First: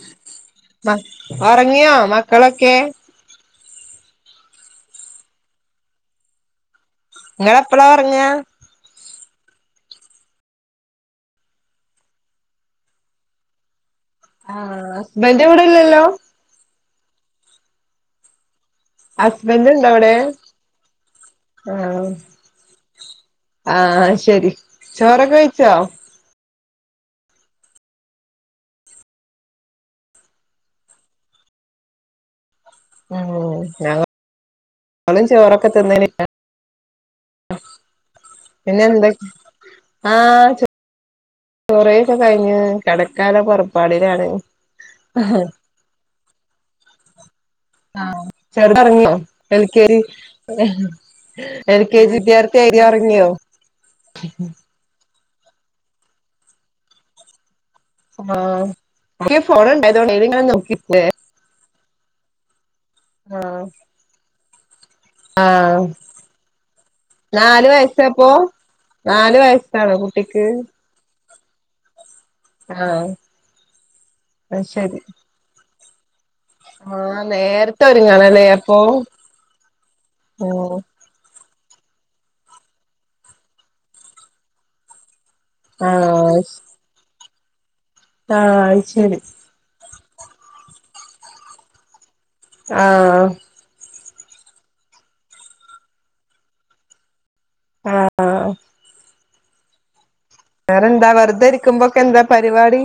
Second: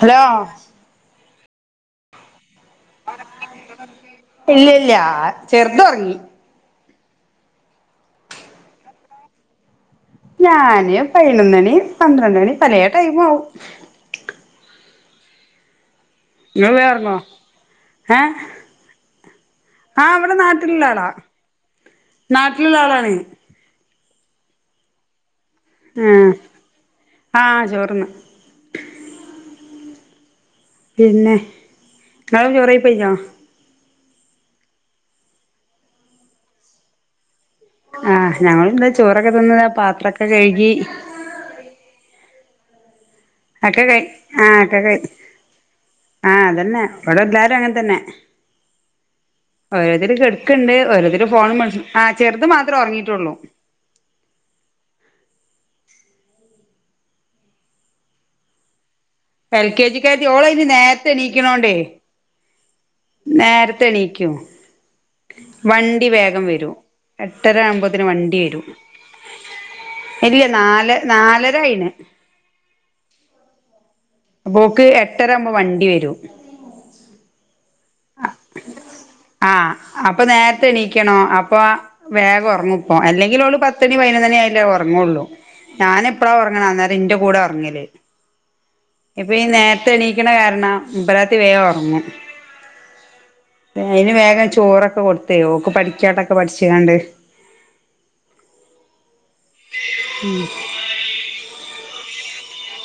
Hello മ ഉറങ്ങിയോ മക്കളൊക്കെ ഇല്ലല്ല ചെർതൊർങ്ങി. ങ്ങളെപ്പളൊർങ്ങ. ഞാന് പയ്നൊന്നണി പന്ത്രണ്ടണി പലേ ടൈമും ആവും. ആ ഹസ്ബന്റിവിടെല്ലല്ലോ. [unintelligible] ഹസ്ബൻഡ് ഇണ്ടോ ആ അവിടെ വടെ നാട്ടില്ള്ളാളാ ആഹ് നാട്ടില്ള്ളാളാണെയ്. ആഹ് ശെരി ചോറൊക്കെ കഴ്ച്ചോ ആഹ് ആഹ് ചോറ്ന്നു. പിന്നെ ങ്ങളൊ ചോറെയ്. ഉം ഞങ്ങ ളും ചോറൊക്കെ തിന്നണ് ആഹ് പിന്നെ ഞങ്ങള് എന്തൊ ചോറൊക്കെ തിന്ന് പാത്രൊക്കെ കഴുകി. കുറേയൊക്കെ കഴിഞ്ഞു കടക്കാല്ലെ ഒക്കെ കഴി പൊറപ്പാടിലാണ്. ആഹ് അതന്നെ ഇവിടെല്ലാരും അങ്ങൻ ആഹ് ചെർതൊർങ്ങിയോ ഓരോരുത്തര് കെടുക്കണ്ട് [unintelligible] ഓരോരുത്തര് ഫോണും വിളിച്ചു. കെ ആ ജി ചെറുത് വിദ്യാർത്ഥി മാത്രമേ ആയില്ലേ ഒർങ്ങിയോ ഉറങ്ങിയിട്ടുള്ളൂ [unintelligible] ഫോണുണ്ടായതോണ്ട് [unintelligible] നോക്കിട്ട് ക്കിണോണ്ടേ ആഹ് നേരത്തെ എണീക്കും ആഹ് വണ്ടി വേഗം വരും എട്ടര നാല് ആകുമ്പോത്തിന് വയസ്സാപ്പൊ വണ്ടി വരും നാല് വയസ്സാണോ കുട്ടിക്ക് ഇല്യ നാല് നാലര ആയിന്നു ആഹ് അത് ഓക്ക് ശരി എട്ടരാവുമ്പോ വണ്ടി വരും ആഹ് നേര്ത്തെ ഒരുങ്ങണല്ലേ അപ്പൊ ആഹ് ക്കണം അപ്പൊ വേഗം ഒർങ്ങുപ്പോ അല്ലെങ്കിലോള് പത്തണി പൈനൊന്നണി ആയ്ട്ടേ ഉറങ്ങുള്ളൂ ഞാനെപ്പളാ ആഹ് ഒർങ്ങ്ണേ അന്നേരം ഇന്റെ കൂടേ ഒർങ്ങല് ആഹ് അത് ശരി ന്നിപ്പ ഈ നേര ത്തെണീക്ക്ണ കാരണം ഇമ്പ്രാത്തി വേം ഒർങ്ങും ആഹ് അയ്ന് വേഗം ചോറൊക്കെ കൊട്ത്തെയ് ഓക്ക് പഠിക്കാല്ലോക്കെ പഠിച്ചാണ്ട് ആഹ് വേറെ ന്താ വെർതെ രിക്കുമ്ബൊക്കെ ന്താ പര്പാടി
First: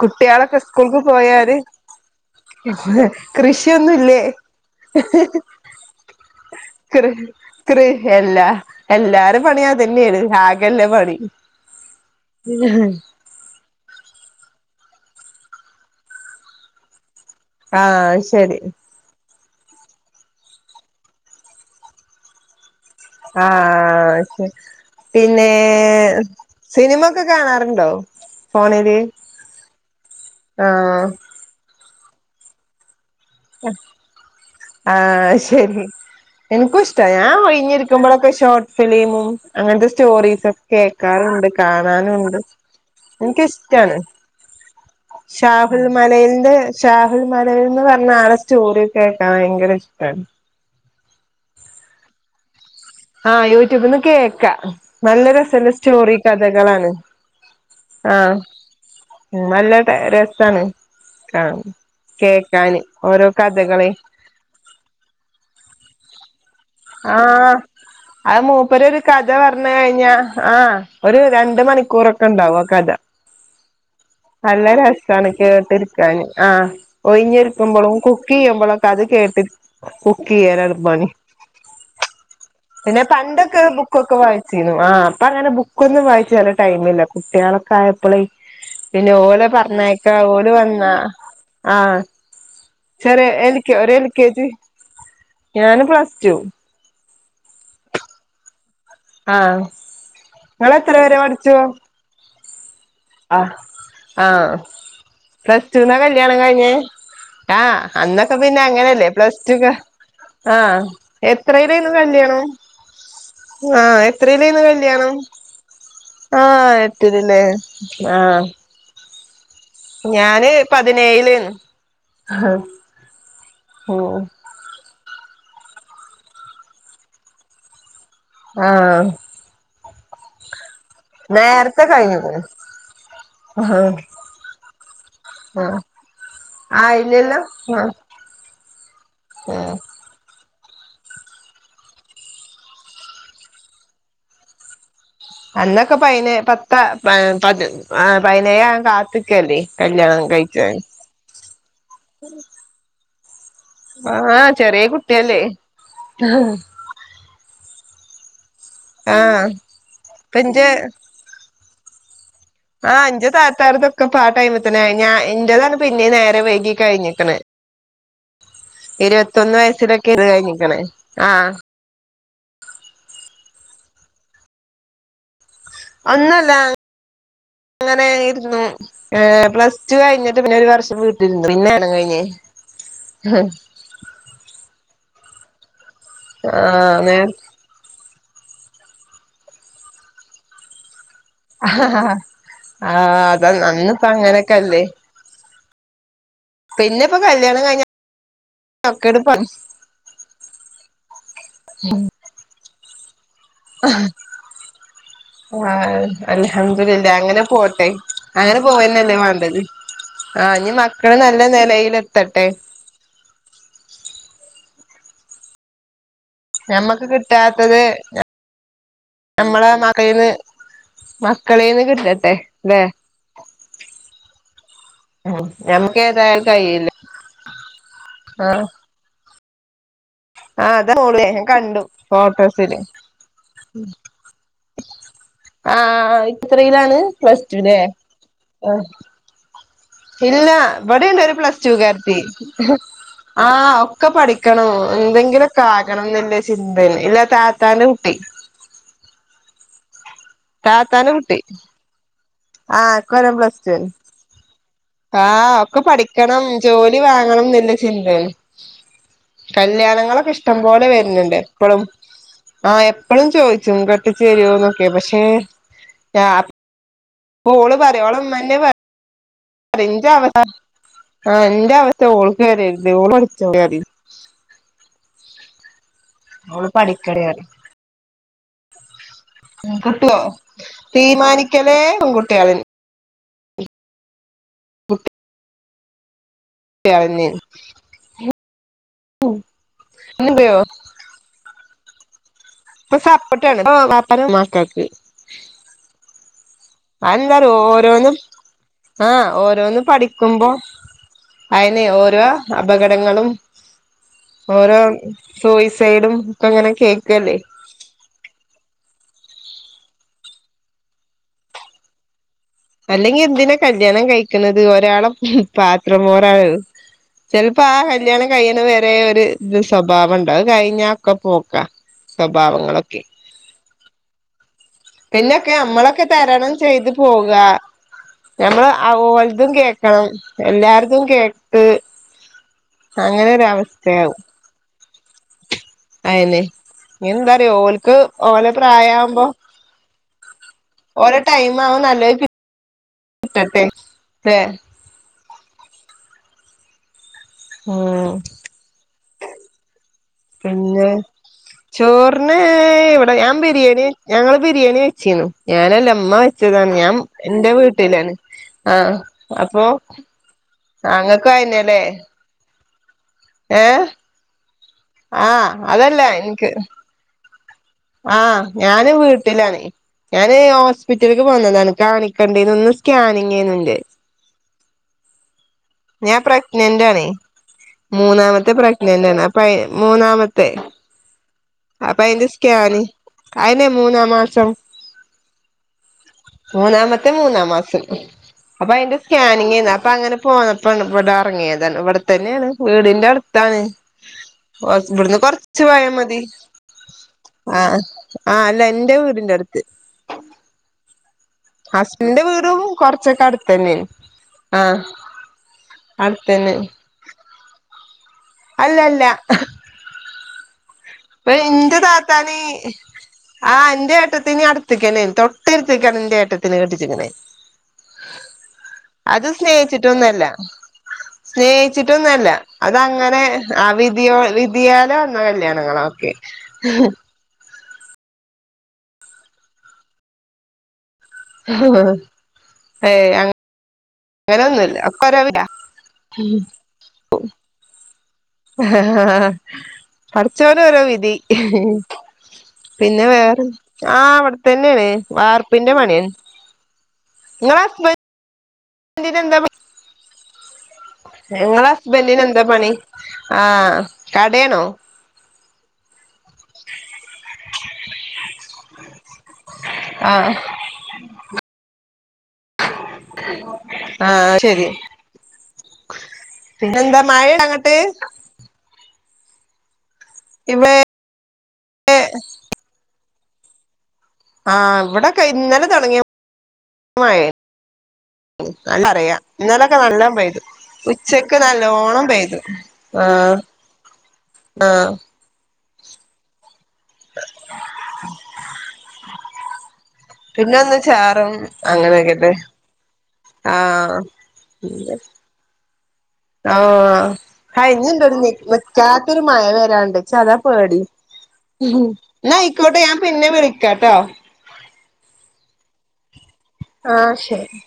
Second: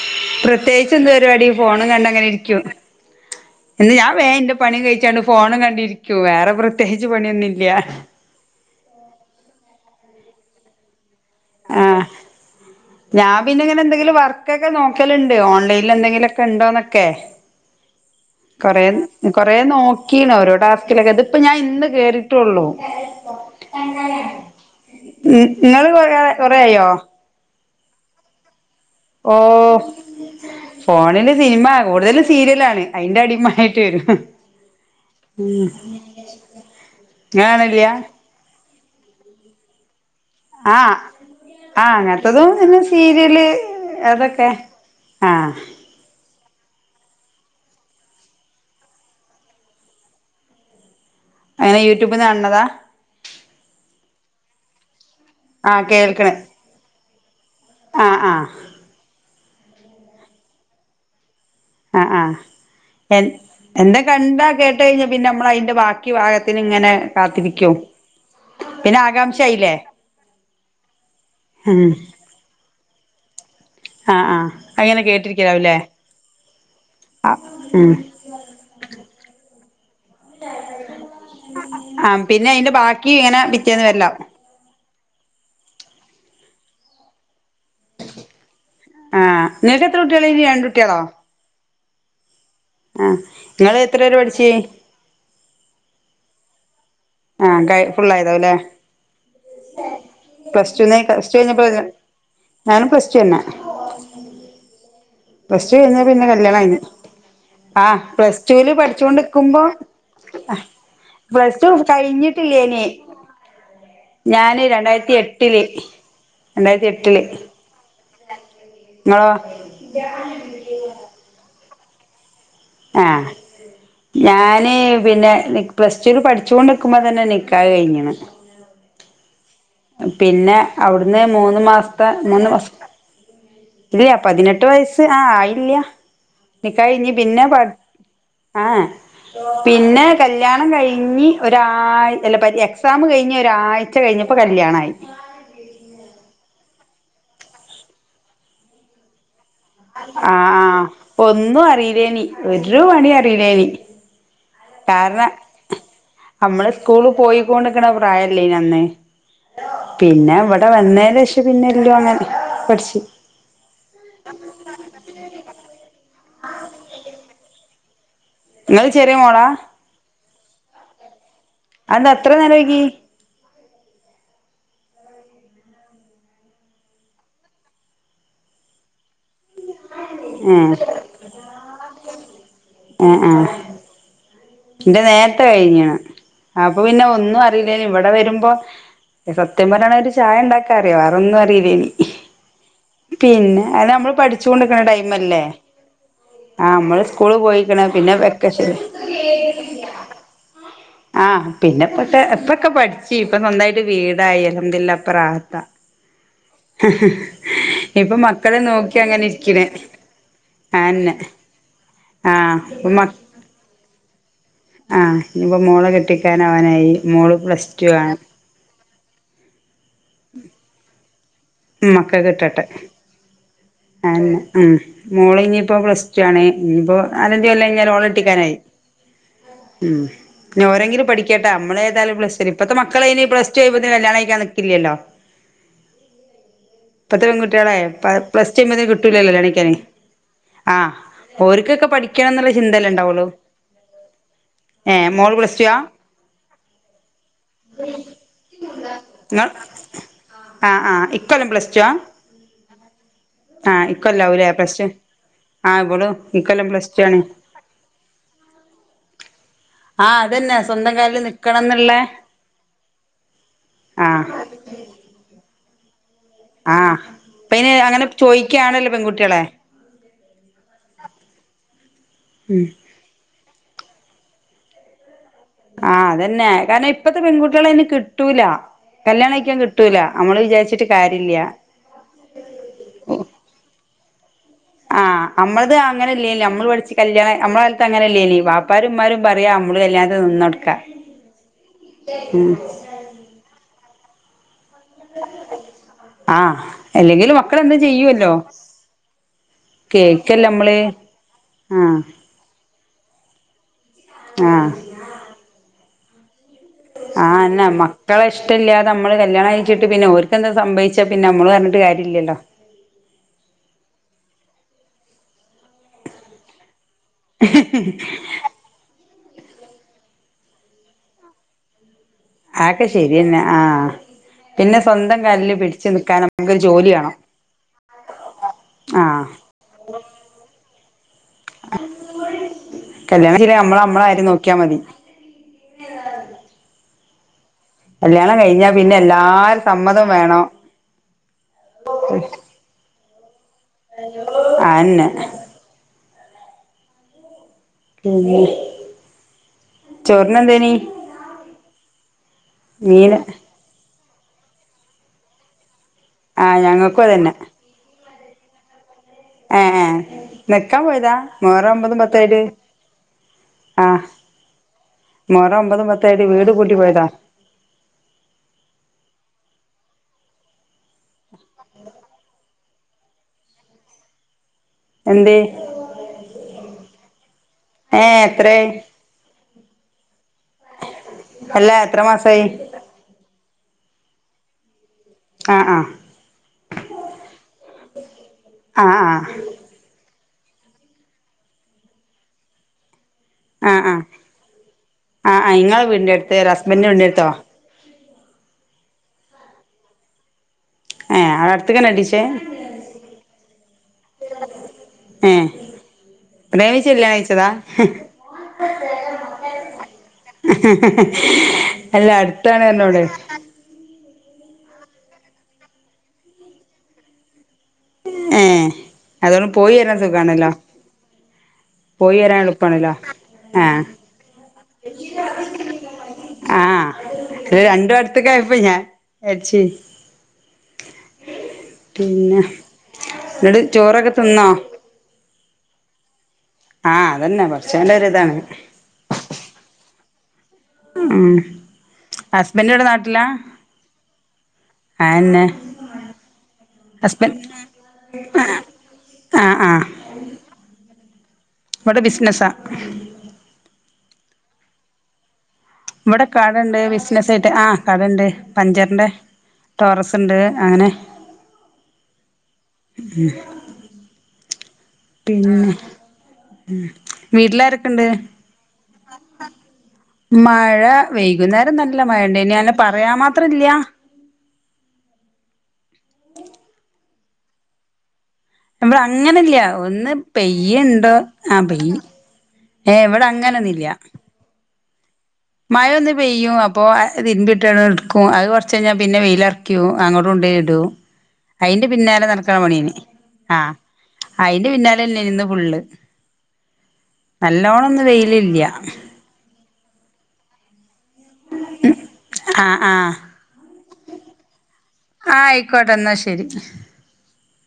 കുട്ട്യാളൊക്കെ പ്രത്യേകിച്ച് സ്കൂൾക്ക് എന്ത് പരിപാടി പോയാല് ഫോണും കണ്ട് അങ്ങനെ ഇരിക്കും ഇന്ന് ഞാൻ കൃഷ്യോന്നുല്ലേ വേം ഇന്റെ പണി കഴിച്ചാണ്ട് ഫോണും കണ്ടിരിക്കൂ വേറെ പ്രത്യേച്ച് പണ്യോന്നുല്ല ഹെ ല്ല എല്ലാരെ പണി അതന്നേണ് ആകല്ലെ പണി ഞാം പിന്നെ ഇങ്ങനെന്തെങ്കിലും വർക്കൊക്കെ നോക്കല്ണ്ട് ഓൺലൈനിലെ ന്തെങ്കിലൊക്കെ ണ്ടോന്നൊക്കെ. ആഹ് ശരി കൊറേ കൊറേ നോക്കീണു ഓരോ ടാസ്കിലൊക്കെ ഇത്പ്പ ഞാൻ ഇന്ന് കേറി ട്ടൊള്ളൂ. ആഹ് ശെരി ശ ഉം പിന്നെ ഇങ്ങള് കൊറേ കൊറേയായോ സിനിമ ക്കെ കാണാറ്ണ്ടോ ഫോണേല്. ഓഹ് ഫോണില് സിനിമ കൂടുതല് സീര്യലാണ് ഐന്റെ അടിമ. ആയിറ്റ് വരും ആഹ് ശെരി ഇൻക്കുഷ്ട്ടാ ഞാൻ ഇങ്ങള് കാണലില്ല ഒഴിഞ്ഞിടരിക്കുമ്പള്ളൊക്കെ ഷോ ഫിലീമും അങ്ങൻത്തെ സ്റ്റോ ഒക്കെ ആഹ് കേക്കാനുണ്ട് ആഹ് കാണാനുണ്ട് അങ്ങനത്തതും പിന്നെ സീരിയല് ഇൻക്കിഷ്ട്ടാണ്. അതൊക്കെ ആഹ് ഷാഹുലും മലയിൽന്റെ ഷാഹുൽ മലയിൽ ന്ന് പറഞ്ഞ ആളെ സ്റ്റോറ്യോക്കെ കേക്കാൻ ഭയങ്കര ഇഷ്ട്ടാ എങ്ങനെ യൂട്യൂബ്ന്ന് കാണ്ണ്താ ആഹ് യൂട്യൂബ്ന്ന് കേക്കാ. നല്ല രസല്ല ആഹ് സ്റ്റോറി കേൾക്കണ് കഥകളാണ്. ആഹ് നല്ല ട്ടേ രസാണ് കാണാം ആഹ് ആഹ് കേക്കാന് എ ഓരോ കഥകള് എന്താ കേട്ടഴിഞ്ഞ പിന്നെ നമ്മളൈന്റെ ബാക്കി ഭാകത്തിന് ങ്ങനെ ആഹ് കാത്തിരിക്കും അത് പിന്നെ മൂപ്പരൊര് കഥ പർഞ്ഞ് ആകാംക്ഷായില്ലേ കൈഞ്ഞാ ആഹ് ഒര് രണ്ട് ഉം മണിക്കൂറ് ക്കെണ്ടാവോ ആ ക്കഥ ആഹ് ആഹ് നല്ല അങ്ങനെ രസാണ് കേട്ട് കേട്ടിരിക്കലാവുല്ലേ ഇര്ക്കാൻ ആഹ് ഉം ഒയ്ഞ്ഞിരിക്കുമ്പളും കുക്കീയ്മ്പളൊക്കെ അത് കേട്ട് കുക്കീയലാണ് പണി ആഹ് പിന്നെ അയ്‌ന്റെ പിന്നെ പണ്ടൊക്കെ ബുക്കൊക്കെ വായിച്ചീന്നു ആഹ് അപ്പങ്ങനെ ബുക്കൊന്നും വായിച്ചാലെ ടൈമില്ല കുട്ട്യാള ക്കആയപ്പളെയ് പിന്നെ ഓലെ ആഹ് നിങ്ങൾക്ക് എത്ര പറഞ്ഞയക്കാ കുട്ടികള് ഓല് രണ്ട് വന്നാ കുട്ടികളോ ആഹ് ആഹ് ചെറ്യേ എനിക്ക് നിങ്ങള് ഒര് എത്ര എൽ വരെ കെ ജി പഠിച്ച് ഞാന് പ്ലസ് റ്റു ആഹ് കയ് ഫുള്ളായത് ലെ ആഹ് പ്ലസ് നിങ്ങള് റ്റൂ എത്ര നെയ്കാ വരെ പ്ലസ് റ്റൂ പഠിച്ചു കഴിഞ്ഞപ്പളെയ് [unintelligible] പ്ലസ് ആഹ് ആഹ് പ്ലസ് ടു റ്റൂ ന്നാ കഴിഞ്ഞ പിന്നെ കല്യാണം കഴിഞ്ഞേ കഴിഞ്ഞ് ആഹ് ആ അന്നൊക്കെ പ്ലസ് പിന്നെ ടുവിൽ അങ്ങനെല്ലേ പ്ലസ് റ്റൂ പഠിച്ചോണ്ടിക്കുമ്പോ ക ആഹ് പ്ലസ് ടു എത്രേലേയ്ന്നു കല്യാണം കഴിഞ്ഞിട്ടില്ലേനി ആഹ് എത്രേലേയ്ന്നു ഞാന് കല്യാണം രണ്ടായിരത്തി എട്ടില് ആഹ് രണ്ടായിരത്തി എട്ട്ല്ല്ലേ ആഹ് ങ്ങളോ ഞാന് പതിനേയിലേയ്ന്നു ആഹ് ഞാന് പിന്നെ നി പ്ലസ് റ്റൂല് പഠിച്ചും കൊണ്ട് ക്കുമ്പോ തന്നെ നിക്കാഹ് കൈഞ്ഞ്ണ് ആഹ് പിന്നെ ഔട്ന്ന് മൂന്ന് നേരത്തെ മാസ്ത്തെ കഴിഞ്ഞുക്കുണു മൂന്ന് മാസം ആഹ് ഇല്ല്യാ പതിനെട്ട് വയസ്സ് ആഹ് ആയില്ല നിക്കാഹ്‌ കൈഞ്ഞ് ആയില്ലല്ലോ പിന്നെ പട് ആഹ് ആഹ് ആഹ് പിന്നെ കല്യാണം കൈഞ്ഞ് ഒരായ് അല്ല എക്സാം കഴിഞ്ഞ് ഒരാഴ്ച കഴിഞ്ഞപ്പോ കല്യാണായി അന്നൊക്കെ പൈനേ പത്ത പ പതിനേഴാം കാത്ത് ക്കല്ലേ ആഹ് കല്യാണം കൈച്ചാന് ആഹ് ഒന്നും അറീലേയ്നി ഒരു പണി അറീലേയ്നി ആഹ് ചെറിയേ കുട്ടിയല്ലേ നമ്മള് സ്കൂള് പോയിക്കൊണ്ടിക്കണ പ്രായല്ലേ അന്ന് ആഹ് പിന്നെ ഇപ്പന്റെ ഇവിടെ വന്നെന് ശേഷം ട്ട് പിന്നെ [unintelligible] ആഹ ന്റെ താത്താറതൊക്ക ഇപ്പ ആ ടൈംതന്നെ അയി ഞാൻ എൻറതാണ് പിന്നെയ നേരെ വൈകി കഴിഞ്ഞിക്കണ് ഇങ്ങള് ചെറിയ മോളാ ഇരുപത്തൊന്ന് വയസിലൊക്കെ ഇത് കഴിഞ്ഞിക്കണ് ആഹ് അത് അത്ര നേരംവയ്ഗി ഒന്നുല്ല അങ്ങനെയിരുന്നു പ്ലസ് ടു കഴിഞ്ഞി പിന്നെ ഒരു ഏഹ് വർഷം വീട്ടിലിരുന്നു പിന്നെയാന്ന് കഴിഞ്ഞെ എന്റെ നേർത്തെ കഴിഞ്ഞു അപ്പൊ ആഹ് പിന്നെ നേ ഒന്നും പിന്നെ ഇവിടെ വരുമ്പോ സത്യം പറയാണെങ്കിൽ ചായ ഇണ്ട കറിയൂ വേറെന്നും അറിയില്ലേനി ആഹ് പിന്നെ അതന്ന് അയ്ന് അന്നിപ്പ അമ്മള് പഠിച്ചേണ്ട്ക്ക്ണ അങ്ങനൊക്കല്ലേ ടൈം മ്മ് ല്ലേ ആഹ് നമ്മള് പിന്നെ ഇപ്പോ സ്കൂള് കല്യാണം പോയിക്കണ കഴിഞ്ഞ പിന്നെ വെക്കഷന് ഒക്കെട് പ ആഹ് പിന്നെ ഇപ്പത്തെ ഇപ്പോക്കെ പഠി പച്ചേ ഇപ്പ സ്വന്തമായിട്ട് വീടായി അൽഹംദുലില്ലാഹ് പ്പ റാഹത്ത ആഹ് അൽഹംദുലില്ലാ അങ്ങനെ പോട്ടെ ഇപ്പ മ അങ്ങനെ ക്കളെ നോക്കി പോവന്നല്ലേ അങ്ങനെ വേണ്ടത് ഇരിക്കണ് ആഹ് ഇനി മക്കള് നല്ല നിലയിൽ എത്തട്ടെ ഉമ്മാ ആഹ് ഇനിപ്പ മോള കെട്ടി ക്കാന അവനായി ഞമ്മക്ക് മോളു കിട്ടാത്തത് പ്ലസ്ടു ആണ് നമ്മളെ മകളിന്ന് മക്കളിന്ന് കിട്ടട്ടെല്ലെ ആയെന്നെ ഉം മോള് ഉം ഇനിയിപ്പോ ഞമ്മക്ക് പ്ലസ് ടു ആണ് ഏതായാലും കഴിയില്ല ഇനിയിപ്പോ നാലഞ്ചു കൊല്ലം കഴിഞ്ഞാല് ഓള കെട്ടിക്കാനായി ആഹ് മ്മ് ഞ് ആഹ് അതാ ഒരെങ്കിലും മോളെ പഠിക്കട്ട ഞാൻ നമ്മള് കണ്ടു ഏതായാലും പ്ലസ് ടു ഇപ്പത്തെ ഫോട്ടോസില് മക്കളായിന് പ്ലസ് ടു ആയുമ്പോത്തിന് കല്യാണം കഴിക്കാൻ നിക്കില്ലലോ ആഹ് എത്രേലാണ് പ്ലസ് പെൺകുട്ടികളെ ടുല്ലേ പ്ലസ് ടു കഴിയുമ്പോതേക്കും കിട്ടൂലലോ ലണിക്കാന് ഇല്ല ഇവിടെ ഇണ്ട് ഒരു പ്ലസ്ടുകാരത്തി പഠിക്കണം എന്നുള്ള ചിന്തല്ലേ ഉണ്ടാവുള്ളൂ ആഹ് ഒക്കെ പഠിക്കണ ഏഹ് മോള് പ്ലസ് എന്തെങ്കിലൊക്കെ ടു ആ ആകണം എന്നുള്ള ചിന്തായാണ് ഇല്ലാ താത്താന്റെ കുട്ടി ങ്ങ ആഹ് ആഹ് താത്താന്റെ കുട്ടി ഇക്കൊല്ലം പ്ലസ് ടു ആ ആഹ് ഇക്കൊല്ലം പ്ലസ്ടു ആഹ് ഇക്കൊല്ലാവൂലേ പ്ലസ് ടു ആഹ് ഒക്കെ ഇവളും പഠിക്കണം ഇക്കൊല്ലം പ്ലസ് ജോലി ടു ആണ് വാങ്ങണം എന്നില്ല ചിന്താണ് ആഹ് കല്യാണങ്ങളൊക്കെ അതന്നെ ഇഷ്ടം പോലെ സ്വന്തം കാലിൽ വരുന്ണ്ട് നിക്കണം എപ്പളും എന്നുള്ള ആഹ് എപ്പഴും ചോയിച്ചും ആഹ് കെട്ടിചെരോനൊക്കെ പശേ ഞ ആഹ് ഇപ്പയിന് അങ്ങനെ ചോയിക്കയാണല്ലോ പെൺ കുട്ടിയോളെ അല്ല ന്റെ അവസ്ഥ ആഹ് ഇന്റെ അവസ്ഥ ഓൾക്ക് ഉം വരരുത് ഓൾ പഠിച്ചോട്ടെ പരിയ് ആഹ് അതന്നെ ഓള് കാരണം ഇപ്പത്തെ പഠിക്കട്ടെ പറയും പെൺകുട്ടിആളെ അയിന് കിട്ടൂല കല്യാണം കഴിക്കാൻ കിട്ടൂല കിട്ടുവോ അമ്മള് വിചാരിച്ചിട്ട് കാര്യയില്യ തീരുമാനിക്കലേ പെൺകുട്ടികള് ആഹ് അമ്മളത് അങ്ങനെ ഇല്ലേനില്ലോ അമ്മള് പഠിച്ച കുട്ടികളെന്നെയാണ് കല്യാണം നമ്മള കാലത്ത് അങ്ങനെ ഇല്ലേല്ലീ പ്പറും ഉമ്മാരും പറയാ അമ്മള് കല്യാണത്തിന് യോ നിന്നൊടുക്ക ഉമ് ഇപ്പ സപ്പോർട്ട് ആണ് വാപ്പര് മക്കൾക്ക് ആഹ് അല്ലെങ്കിലും അതെന്താറിയോ മക്കളെന്തും ഓരോന്നും ചെയ്യുവല്ലോ ആഹ് ഓരോന്നും കേക്കല്ലേ പഠിക്കുമ്പോ നമ്മള് അയിന് ആഹ് ഓരോ അപകടങ്ങളും ആഹ് ഓരോ സൂയിസൈഡും ഒക്കെ ഇങ്ങനെ ആഹ് കേക്കല്ലേ അയിനമ്മ ക്കളെ ഇഷ്ടല്ലതെ നമ്മള് കല്യാണം കഴച്ചിട്ട് പിന്നെയോർക്കെന്തേ സംഭവിച്ചാ പിന്ന നമ്മള് പറഞ്ഞിട്ട് കാര്യയില്ലലോ അല്ലെങ്കി എന്തിനാ കല്യാണം കഴിക്കണത് ഒരാളെ ഹും പാത്രം മോറാനോ ചെലപ്പോ ആ കല്യാണം കഴിയണ വരെ ഒരു സ്വഭാവുണ്ട് അത് കഴിഞ്ഞ ഒക്കെ പോക്കാ അയൊക്ക സ്വഭാവങ്ങളൊക്കെ ശെരിയന്നെ ആഹ് പിന്നെ സ്വന്തം പിന്നൊക്കെ കാലില് പിടിച്ച് അമ്മളൊക്കെ നിക്കാൻ തരണം നമുക്കൊരു ചെയ്തു ജോലി വേണം പോക ഞമ്മള് ആഹ് അഓലതും കേക്കണം എല്ലാർതും കേട്ട് അങ്ങനെ കല്യാണചിലെ അമ്മള് അമ്മളെ ഒരവസ്ഥയാവും കാര്യം നോക്കിയാ മതി. അയന്നെ. ഞ്ഞെന്താറിയോ ഓൽക്ക് കല്യാണം ഓല കഴിഞ്ഞാ പിന്നെ പ്രായാമ്പോ. എല്ലാരെ സമ്മതം വേണം ഓരേ ടൈം ആവും നല്ലെത് കിട്ടട്ടെ. ല്ലേ ആന്നെ പിന്നെ മ്മ് ചോറിനെന്തേനി പിന്നെ ചോറിന്. ഇവെടെ മീന് ഞാൻ ബിരിയാണി. ഞങ്ങെള് ബിരിയാണി വെച്ചേന്ന്. ഞാനല്ല, ഉമ്മ ആഹ് വെച്ചതാണ്. ഞാൻ ഞങ്ങക്കും അതന്നെ ന്റെ വീട്ടിലാണ്. ആഹ് അപ്പോ നെക്കാൻ പോയതാ. മുറം ഒമ്പതും പത്ത്‌യിട്ട് ഏഹ് ആഹ് മുഅറം ഒമ്പതും അതല്ല പത്തുആയിട്ട് എനിക്ക് വീട് കൂട്ടി പോയതാ. ആഹ് ഞാനും വീട്ടിലാണേ ഞാന് ഹോസ്പിറ്റലിക്ക് പോന്നതാണ്. കാണിക്കണ്ടയിന്ന് ഇന്ന് സ്കാനിങ്ങേണ്ന്റെ. എന്തേ? ഞാൻ പ്രഗ്നന്റാണേ. ഏഹ് മൂന്നാമത്തെ എത്രയായി പ്രഗ്നന്റാണ്. അപ്പയ് മൂന്നാമ ത്തെ. അല്ല എത്ര അപ്പൊ അയിന്റെ മാസായി സ്കാനിംഗ് അയിനാ മൂന്നാം മാസം. ആഹ് ആഹ് മൂന്നാമത്തെ മൂന്നാം മാസം. അപ്പൊ അതിന്റെ ആഹ് ആഹ് സ്കാനിങ്ങാന്നു അപ്പൊ അങ്ങനെ പോയ പ്പ ഇവെടെ എറങ്ങിയതാണ് ഇവെടെത്തന്നെയാണ് വീടിന്റെ അടു ത്താണ് ആഹ് ആഹ് ഇവെടെന്ന് ആഹ് ആഹ് കൊറെച്ച് ഇങ്ങളെ പോയാ വീടിന്റെ മതി. അടുത്ത് ഹസ്ബൻഡിന്റെ വീടിന്റെ അടുത്തോ ആഹ് ആ അല്ല എന്റെ വീടിന്റെടുത്ത്. ഏ. ഹസ്ബൻഡിന്റെ വീടും കൊറെച്ചെക്കെ അടുത്ത് തന്നെയാ ആഹ് അടുത്തേന് ത്തിലാ കഴിച്ചതാ? അല്ലല്ല. എല്ല അടുത്താണ് എന്നോട് ആഹ് എന്റെ ഏട്ടത്തിനേ അടുത്തിക്കന് തൊട്ടടുത്തേക്കാന് എന്റെ ഏട്ടത്തിനേ കെട്ടിച്ചേക്കുന്നെ. ഏഹ് അത് അതുകൊണ്ട് പോയി വരാൻ സ്നേഹിച്ചിട്ടൊന്നല്ല. സുഖാണല്ലോ പോയി സ്നേഹിച്ചിട്ടൊന്നല്ല വരാൻ എളുപ്പാണല്ലോ അതെങ്ങനെ ആ ആഹ് വിധിയോ വിധിയാലേ വെന്ന കല്യാണങ്ങള ആഹ് ക്ക് രണ്ടു അടുത്തേക്കായിപ്പോയ് ഞാ അച്ച്. ഏയ് എന്നിട്ട് ചോറൊക്കെ തിന്നോ അങ്ങനൊന്നുല്ല അവെക്കൊരവിയാ. ഉം ആഹ് അതന്നെ പടച്ചേന്റെ ഒര് ഇതാണ്. ആ പടച്ചോന്റെ ഓരോ വിധി. ഉം ഹസ്ബൻഡ് ഇവിടെ പിന്നെ നാട്ടിലാ വേറ് ആ അവിടെത്ത തന്നെയണ് വാർപ്പിന്റെ പണിയാണ്. ഹസ്ബെൻ നിങ്ങളെ ഹസ്ബൻഡിന് ആഹ് ആഹ് നിങ്ങെളെ ഇവിടെ ഹസ്ബൻഡിന് എന്താ ബിസിനസ്സാ പണി ആ കടയണോ? ഇവെടെ കടണ്ട് ബിസിനസായിട്ട് ആ കടണ്ട് പഞ്ചറിന്റെ. ആഹ് ടോറസ്ണ്ട് അങ്ങനെ ഉം. ആഹ് ശരി പിന്നെന്താ മഴേയങ്ങട്ട്. വീട്ടിലാരൊക്കെണ്ട് ഇവിടെ മഴ വെയ്കുന്നേരം നല്ല മഴ ഒണ്ടനി അന്നെ പറയാൻ മാത്രയില്യാ. ആ ഇവെടെക്കെ ഇന്നലെ തൊടങ്ങിയ മഴേയാ ഇവിടെ കണ്ടെറിയാം അങ്ങനില്ല ഇന്നലൊക്കെ ഒന്ന് നല്ലോം പെയ്തു പെയ്യുണ്ടോ ഉച്ചെക്ക് ആ പെയ്യ് നല്ലോണം പെയ്തു. ഏ ഇവെടെ ആഹ് അങ്ങനൊന്നുയില്യാ. ആഹ് മഴയൊന്ന് പെയ്യും അപ്പോ ഇൻതിട്ടങ്ങോടെടുക്കും അത് കൊറെച്ച് കഴിഞ്ഞാൽ പിന്നെ വെയിലാറ ക്കും അങ്ങോട്ടും കൊണ്ടേ പിന്നെ ഇടു ഒന്ന് ചാറും അതിന്റെ പിന്നാലെ അങ്ങനെയൊക്കെല്ലേ നടക്കണ പണീന്. ആഹ് അയിന്റെ പിന്നാലേല്ലേ ഇന്ന് ഫുള്ള്. ആഹ് നല്ലോണൊന്നു വെയിലില്യാ ക്കൊരു മയവരാണ്ട് ച്ചതാ പേടി ആ ന്നായിക്കോട്ടെ ഞാൻ ആ പിന്നെ വിളി കട്ടോ ആയിക്കോട്ടെ എന്നാ ശരി ആഹ് ശരി